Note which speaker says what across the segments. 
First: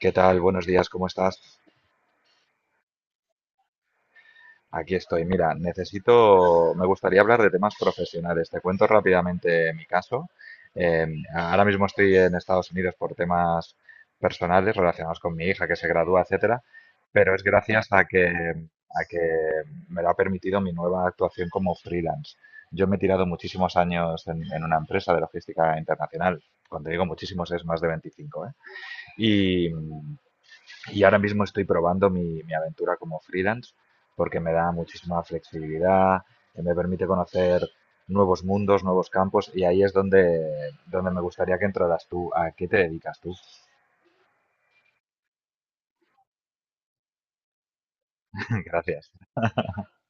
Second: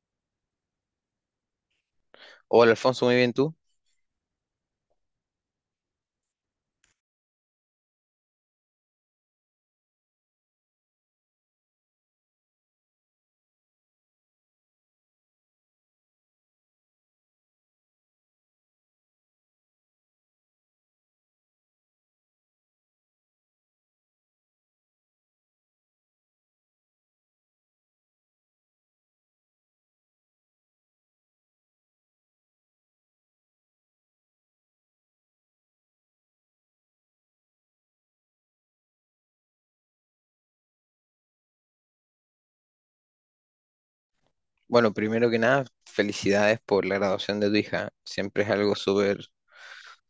Speaker 1: ¿Qué tal? Buenos días, ¿cómo estás?
Speaker 2: Hola Alfonso, muy bien tú.
Speaker 1: Aquí estoy. Mira, necesito, me gustaría hablar de temas profesionales. Te cuento rápidamente mi caso. Eh, ahora mismo estoy en Estados Unidos por temas personales relacionados con mi hija que se gradúa, etcétera, pero es gracias a que me lo ha permitido mi nueva actuación como freelance. Yo me he tirado muchísimos años en una empresa de logística internacional. Cuando digo muchísimos es más de 25, ¿eh? Y ahora mismo estoy probando mi aventura como freelance porque me da muchísima flexibilidad, me permite conocer nuevos mundos, nuevos campos y ahí es donde me gustaría que entraras tú. ¿A qué te dedicas tú?
Speaker 2: Bueno, primero que nada, felicidades por la graduación de tu hija. Siempre es algo
Speaker 1: Gracias.
Speaker 2: súper,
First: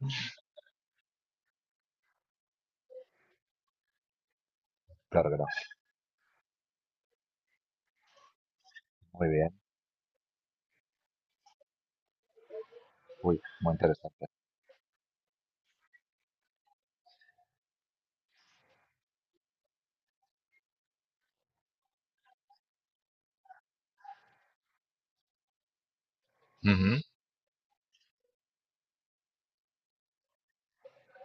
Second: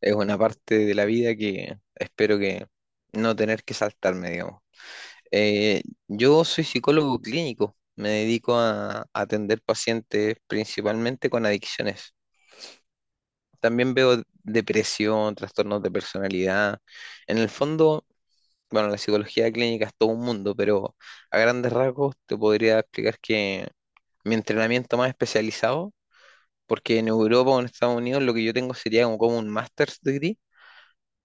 Speaker 2: es una parte de la vida que espero que no tener que saltarme, digamos.
Speaker 1: Claro que no.
Speaker 2: Eh, yo soy psicólogo clínico, me dedico a,
Speaker 1: Muy bien.
Speaker 2: atender pacientes principalmente con adicciones.
Speaker 1: Uy, muy
Speaker 2: También veo
Speaker 1: interesante.
Speaker 2: depresión, trastornos de personalidad. En el fondo, bueno, la psicología clínica es todo un mundo, pero a grandes rasgos te podría explicar que mi entrenamiento más especializado,
Speaker 1: Ujú,
Speaker 2: porque en Europa o en Estados Unidos lo que yo tengo sería como, como un master's degree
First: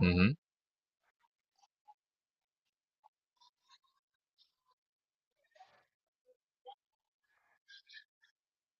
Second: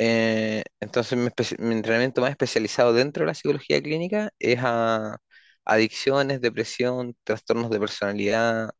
Speaker 1: ujú.
Speaker 2: entonces, mi entrenamiento más especializado dentro de la psicología clínica es a adicciones, depresión, trastornos de personalidad,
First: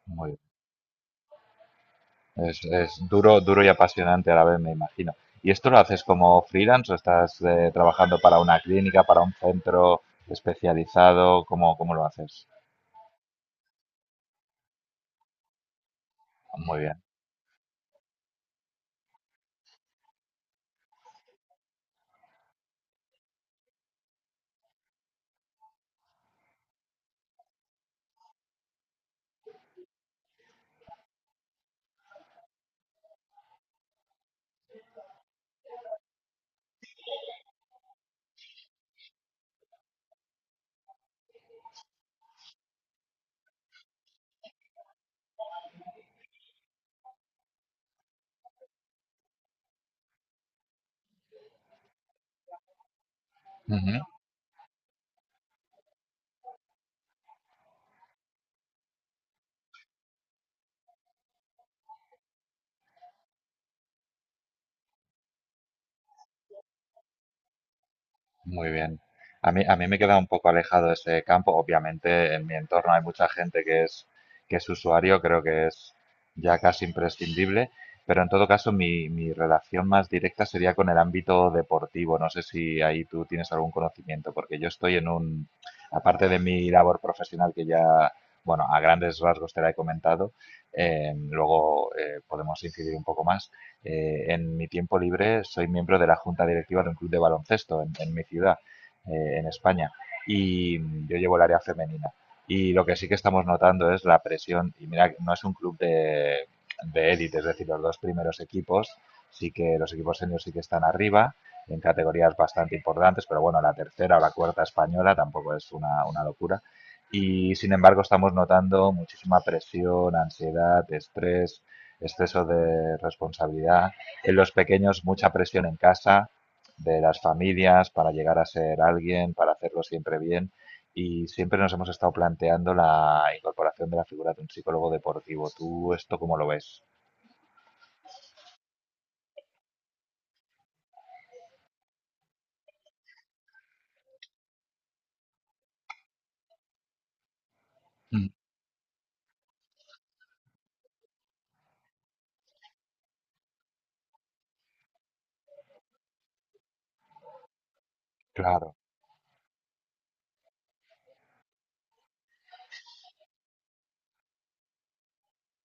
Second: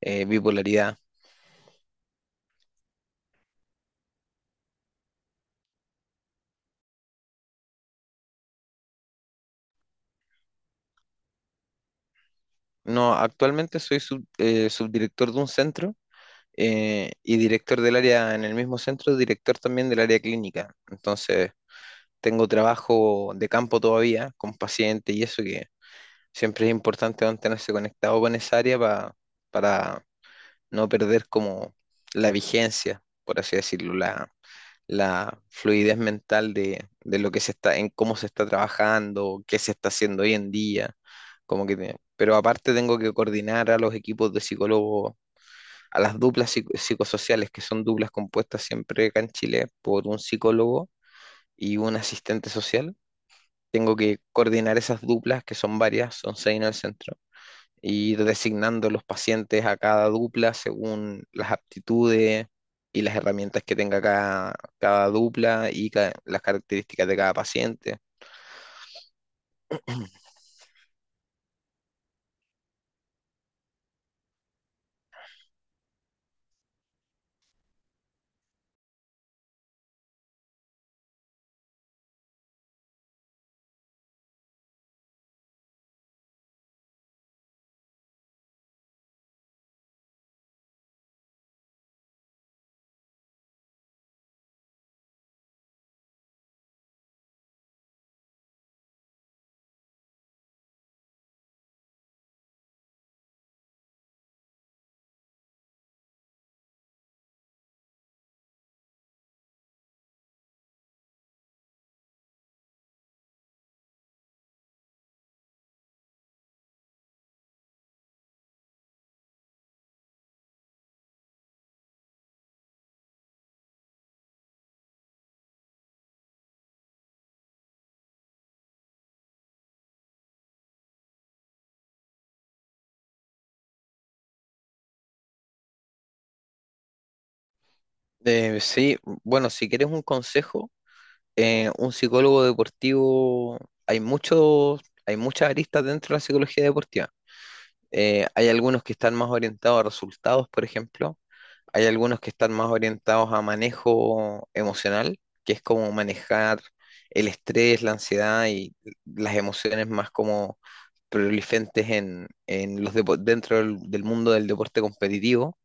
Speaker 1: Muy
Speaker 2: bipolaridad.
Speaker 1: bien. Es duro, duro y apasionante a la vez, me imagino. ¿Y esto lo haces como freelance o estás trabajando para una clínica, para un centro especializado? ¿Cómo, cómo lo haces?
Speaker 2: No, actualmente soy subdirector de un centro
Speaker 1: Muy
Speaker 2: y director del área en el mismo centro, director también del área clínica. Entonces, tengo trabajo de campo todavía con pacientes y eso que siempre es importante mantenerse conectado con esa área para no perder como la vigencia, por así decirlo, la fluidez mental de lo que se está, en cómo se está trabajando, qué se está haciendo hoy en día, como que, pero aparte tengo que coordinar a los equipos de psicólogos, a las psicosociales, que son duplas compuestas siempre acá en Chile por un psicólogo y un asistente social. Tengo
Speaker 1: bien.
Speaker 2: que coordinar esas duplas, que son varias, son 6 en el centro y ir designando los pacientes a cada dupla según las aptitudes y las herramientas que tenga cada, cada dupla y las características de cada paciente.
Speaker 1: Muy bien. A mí me queda un poco alejado ese campo. Obviamente, en mi entorno hay mucha gente que que es usuario, creo que es ya casi imprescindible, pero en todo caso mi relación más directa sería con el ámbito deportivo. No sé si ahí tú tienes algún conocimiento, porque yo estoy en un, aparte de mi labor profesional que ya, bueno, a grandes rasgos te la he comentado, luego podemos incidir un poco más en mi tiempo libre soy miembro de la junta directiva de un club de baloncesto en mi ciudad, en España, y yo llevo el área femenina. Y lo que sí que estamos notando es la presión, y mira, no es un club de élite, es decir, los dos primeros equipos, sí que los equipos seniors sí que están arriba, en categorías bastante importantes, pero bueno, la tercera o la cuarta española tampoco es una locura. Y sin embargo estamos notando muchísima presión, ansiedad, estrés, exceso de responsabilidad, en los pequeños mucha presión en casa, de las familias para llegar a ser alguien, para hacerlo siempre bien. Y siempre nos hemos estado planteando la incorporación de la figura de un psicólogo deportivo. ¿Tú esto cómo lo ves?
Speaker 2: Sí, bueno, si quieres un consejo, un psicólogo deportivo, hay muchos, hay muchas aristas dentro de la psicología deportiva.
Speaker 1: Mm,
Speaker 2: Hay algunos que están más orientados a resultados, por ejemplo, hay algunos que están más orientados a manejo emocional, que es como manejar el estrés, la ansiedad y
Speaker 1: claro,
Speaker 2: las emociones más como prolifentes en los dentro del, del mundo del deporte competitivo.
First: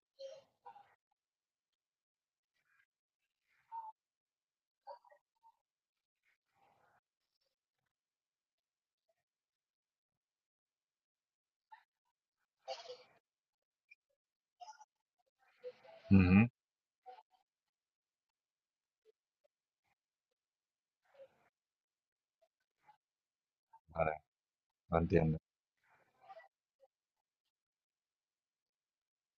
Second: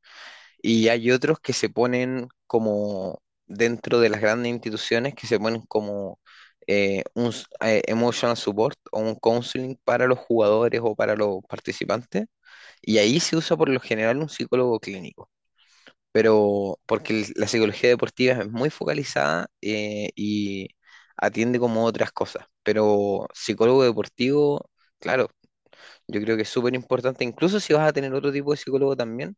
Speaker 2: Y hay otros que se ponen como dentro de las grandes instituciones, que se ponen como emotional support o un counseling para los jugadores o para los participantes. Y ahí se usa por lo general un psicólogo clínico
Speaker 1: ujú.
Speaker 2: pero porque la psicología deportiva es muy focalizada y atiende como otras cosas, pero psicólogo
Speaker 1: Vale,
Speaker 2: deportivo,
Speaker 1: lo
Speaker 2: claro,
Speaker 1: entiendo.
Speaker 2: yo creo que es súper importante, incluso si vas a tener otro tipo de psicólogo también,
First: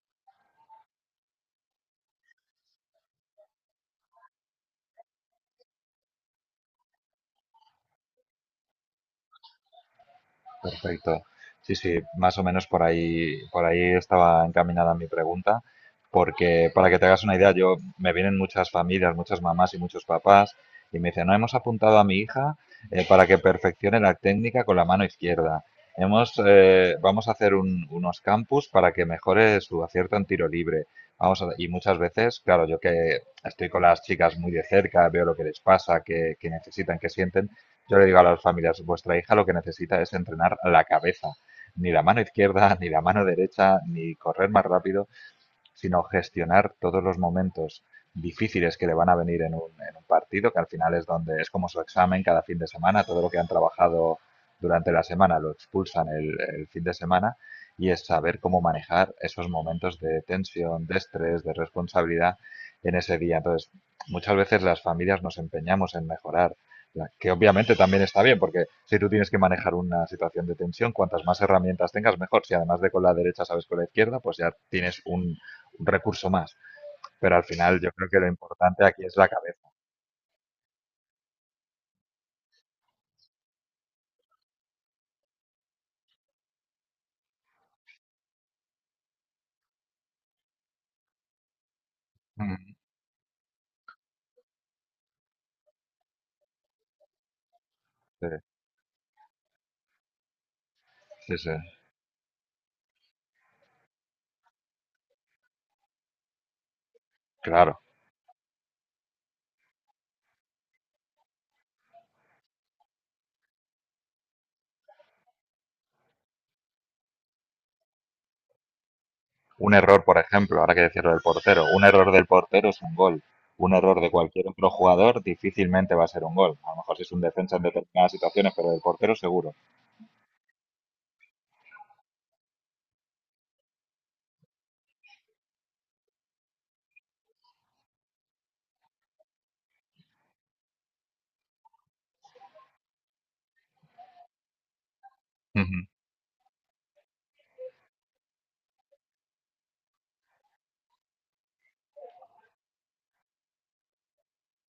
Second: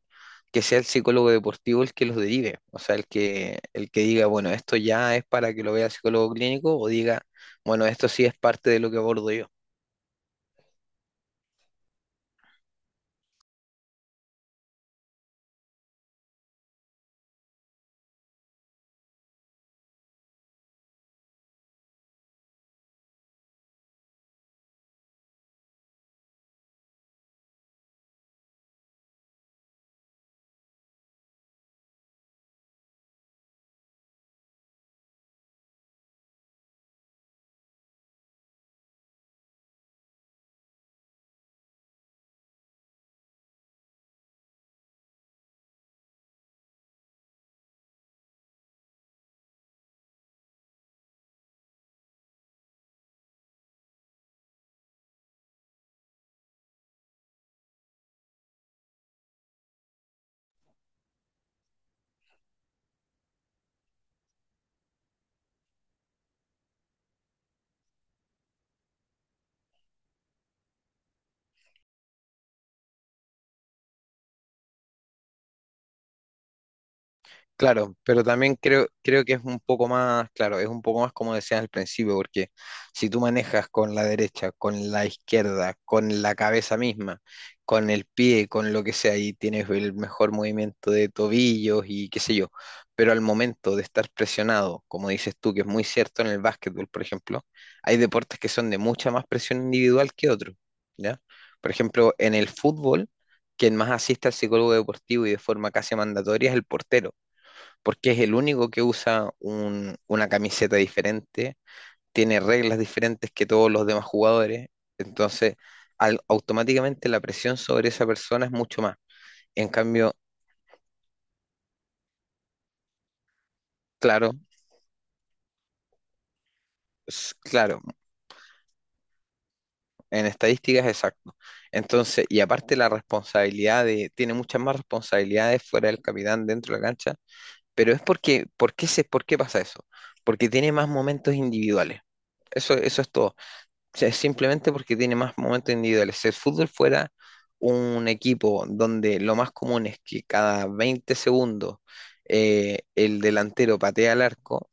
Speaker 2: que sea el psicólogo deportivo el que los derive, o sea, el que diga, bueno, esto ya es para que lo vea el psicólogo clínico o diga, bueno, esto sí es parte de lo que abordo yo.
Speaker 1: Perfecto. Sí, sí, más o menos por ahí estaba encaminada mi pregunta, porque para que te hagas una idea, yo me vienen muchas familias, muchas mamás y muchos papás, y me dicen, no hemos apuntado a mi hija para que perfeccione la técnica con la mano izquierda. Hemos, vamos a hacer unos campus para que mejore su acierto en tiro libre. Y muchas veces, claro, yo que estoy con las chicas muy de cerca, veo lo que les pasa, qué, qué necesitan, qué sienten, yo le digo a las familias, vuestra hija lo que necesita es entrenar la cabeza, ni la mano izquierda, ni la mano derecha, ni correr más rápido, sino gestionar todos los momentos difíciles que le van a venir en un partido, que al final es donde es como su examen cada fin de semana, todo lo que han trabajado durante la semana lo expulsan el fin de semana y es saber cómo manejar esos momentos de tensión, de estrés, de responsabilidad en ese día. Entonces, muchas veces las familias nos empeñamos en mejorar, que obviamente también está bien, porque si tú tienes que manejar una situación de tensión, cuantas más herramientas tengas, mejor. Si además de con la derecha sabes con la izquierda, pues ya tienes un recurso más. Pero al final yo
Speaker 2: Claro,
Speaker 1: creo
Speaker 2: pero
Speaker 1: que lo
Speaker 2: también creo,
Speaker 1: importante aquí es
Speaker 2: creo que
Speaker 1: la
Speaker 2: es un
Speaker 1: cabeza.
Speaker 2: poco más, claro, es un poco más como decías al principio, porque si tú manejas con la derecha, con la izquierda, con la cabeza misma, con el pie, con lo que sea, y tienes el mejor movimiento de tobillos y qué sé yo, pero al momento de estar presionado, como dices tú, que es muy cierto en el básquetbol, por ejemplo, hay
Speaker 1: Sí,
Speaker 2: deportes que son de mucha más presión individual que otros, ¿ya?
Speaker 1: sí, sí,
Speaker 2: Por ejemplo, en el fútbol, quien más asiste al psicólogo deportivo y de forma casi mandatoria es el portero
Speaker 1: claro.
Speaker 2: porque es el único que usa una camiseta diferente, tiene reglas diferentes que todos los demás jugadores, entonces automáticamente la presión sobre esa persona es mucho más. En
Speaker 1: Un error,
Speaker 2: cambio,
Speaker 1: por ejemplo, ahora que decirlo del portero, un error del portero es un gol. Un error de
Speaker 2: claro,
Speaker 1: cualquier otro jugador difícilmente va a ser un gol. A lo mejor si es un defensa en
Speaker 2: claro,
Speaker 1: determinadas situaciones, pero del portero seguro.
Speaker 2: en estadísticas exacto. Entonces, y aparte la responsabilidad de, tiene muchas más responsabilidades fuera del capitán dentro de la cancha, pero es porque, ¿por qué se, por qué pasa eso? Porque tiene más momentos individuales. Eso es todo. Sea, es simplemente porque tiene más momentos
Speaker 1: Ujú.
Speaker 2: individuales. Si el fútbol fuera un equipo donde lo más común es que cada 20 segundos el delantero patea al arco,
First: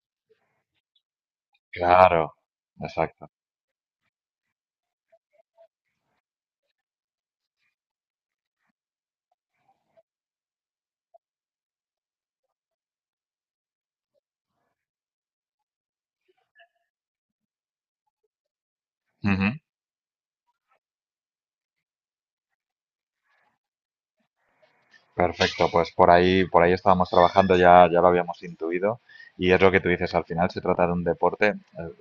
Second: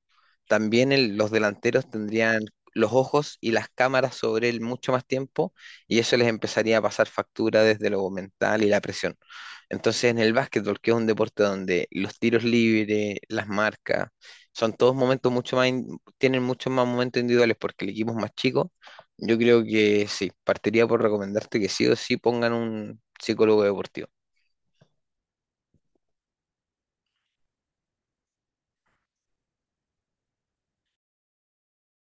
Speaker 2: también los delanteros
Speaker 1: Claro,
Speaker 2: tendrían los
Speaker 1: exacto.
Speaker 2: ojos y las cámaras sobre él mucho más tiempo y eso les empezaría a pasar factura desde lo mental y la presión. Entonces en el básquetbol, que es un deporte donde los tiros libres, las marcas, son todos momentos mucho más, tienen muchos más momentos individuales porque el equipo es más chico, yo
Speaker 1: Ujú.
Speaker 2: creo que sí, partiría por recomendarte que sí o sí pongan un psicólogo deportivo.
Speaker 1: Perfecto, pues por ahí estábamos trabajando, ya, ya lo habíamos intuido, y es lo que tú dices, al final se trata de un deporte eh,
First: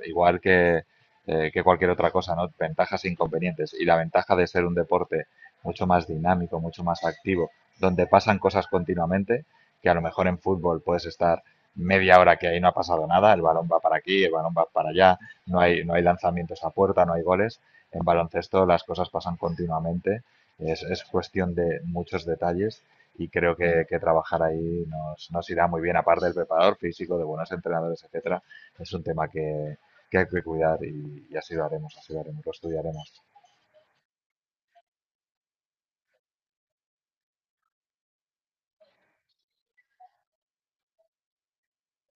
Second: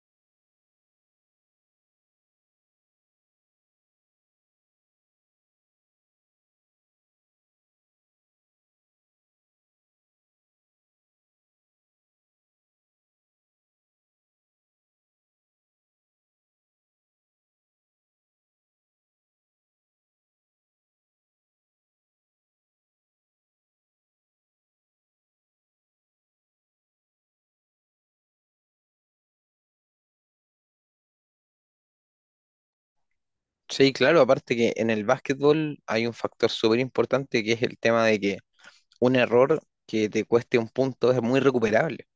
Speaker 1: igual que, eh, que cualquier otra cosa, ¿no? Ventajas e inconvenientes, y la ventaja de ser un deporte mucho más dinámico, mucho más activo, donde pasan cosas continuamente, que a lo mejor en fútbol puedes estar media hora que ahí no ha pasado nada, el balón va para aquí, el balón va para allá, no no hay lanzamientos a puerta, no hay goles, en baloncesto las cosas pasan continuamente, es cuestión de muchos detalles y creo que trabajar ahí nos irá muy bien, aparte del preparador físico, de buenos entrenadores, etcétera. Es un tema que hay que cuidar y así lo haremos, lo estudiaremos.
Speaker 2: Sí, claro, aparte que en el básquetbol hay un factor súper importante que es el tema de que un error que te cueste un punto es muy recuperable.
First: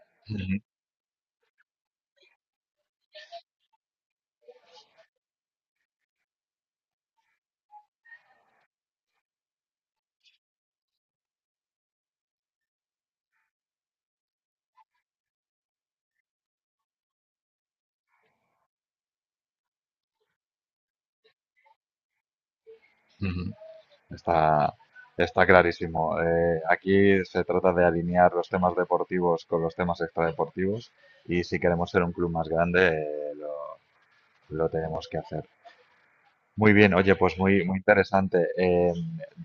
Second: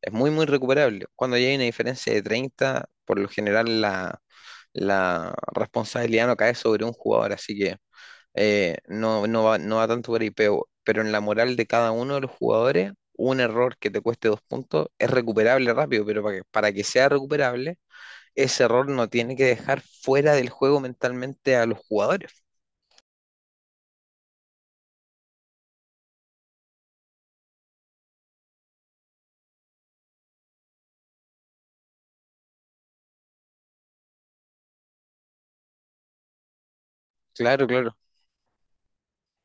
Speaker 2: Es muy, muy
Speaker 1: Ujú,
Speaker 2: recuperable. Cuando ya hay una diferencia de 30, por lo general la, la responsabilidad no cae sobre un jugador, así que no, no va, no va tanto por ahí, pero en la moral de cada uno de los jugadores, un error que te cueste dos puntos es recuperable rápido, pero para que sea recuperable, ese error no tiene que dejar fuera del juego mentalmente a los jugadores.
Speaker 1: ujú. Está, está clarísimo. Aquí se trata de alinear los temas deportivos con los temas extradeportivos y si queremos ser un club más grande, lo tenemos que hacer. Muy bien, oye, pues
Speaker 2: Claro,
Speaker 1: muy, muy
Speaker 2: claro,
Speaker 1: interesante. Eh,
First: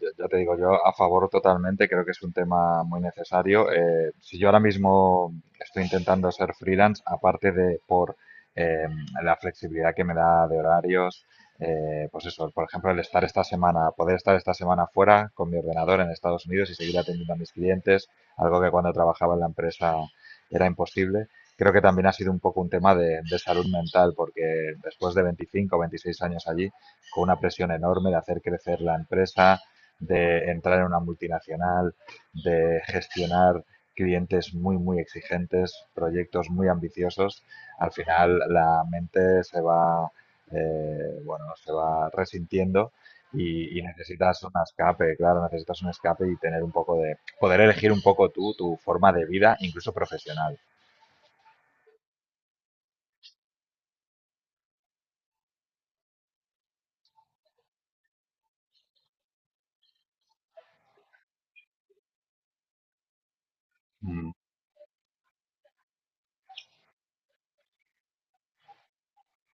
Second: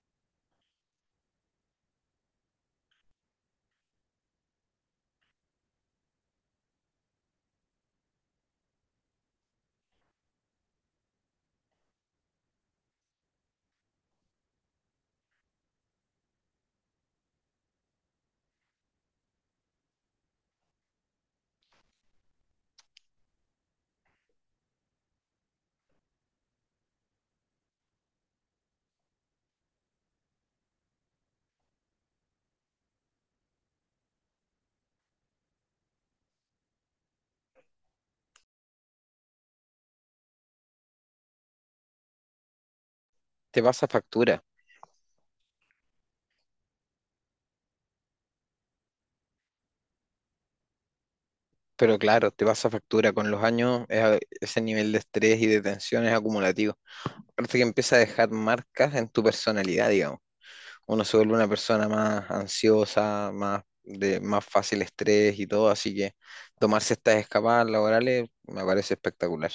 Speaker 1: yo- Ya te digo, yo a favor totalmente, creo que es un tema muy necesario. Si yo ahora mismo estoy intentando ser freelance, aparte de por eh, la flexibilidad que me da de horarios, pues eso, por ejemplo, el estar esta semana, poder estar esta semana fuera con mi ordenador en Estados Unidos y seguir atendiendo a mis clientes, algo que cuando trabajaba en la empresa era imposible. Creo que también ha sido un poco un tema de salud mental, porque después de 25 o 26 años allí, con una presión enorme de hacer crecer la empresa, de entrar en una multinacional, de gestionar clientes muy, muy exigentes, proyectos muy ambiciosos, al final la mente se va, bueno, se va resintiendo
Speaker 2: te
Speaker 1: y
Speaker 2: pasa factura.
Speaker 1: necesitas un escape, claro, necesitas un escape y tener un poco de, poder elegir un poco tú, tu forma de vida, incluso profesional.
Speaker 2: Pero claro, te pasa factura con los años, es ese nivel de estrés y de tensión es acumulativo. Aparte que empieza a dejar marcas en tu personalidad, digamos. Uno se vuelve una persona más ansiosa, más de
Speaker 1: Mm.
Speaker 2: más fácil estrés y todo, así que tomarse estas escapadas laborales me parece espectacular.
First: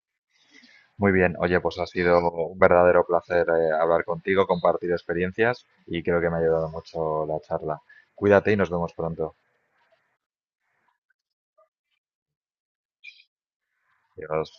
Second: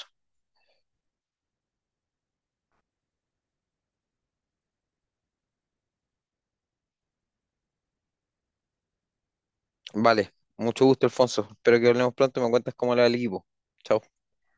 Speaker 1: Muy bien, oye, pues ha sido un verdadero placer hablar contigo, compartir experiencias y creo que me ha ayudado mucho la charla. Cuídate y nos vemos pronto.
Speaker 2: Vale, mucho gusto, Alfonso. Espero que hablemos pronto y me cuentas cómo le va al equipo. Chao.
Speaker 1: Adiós.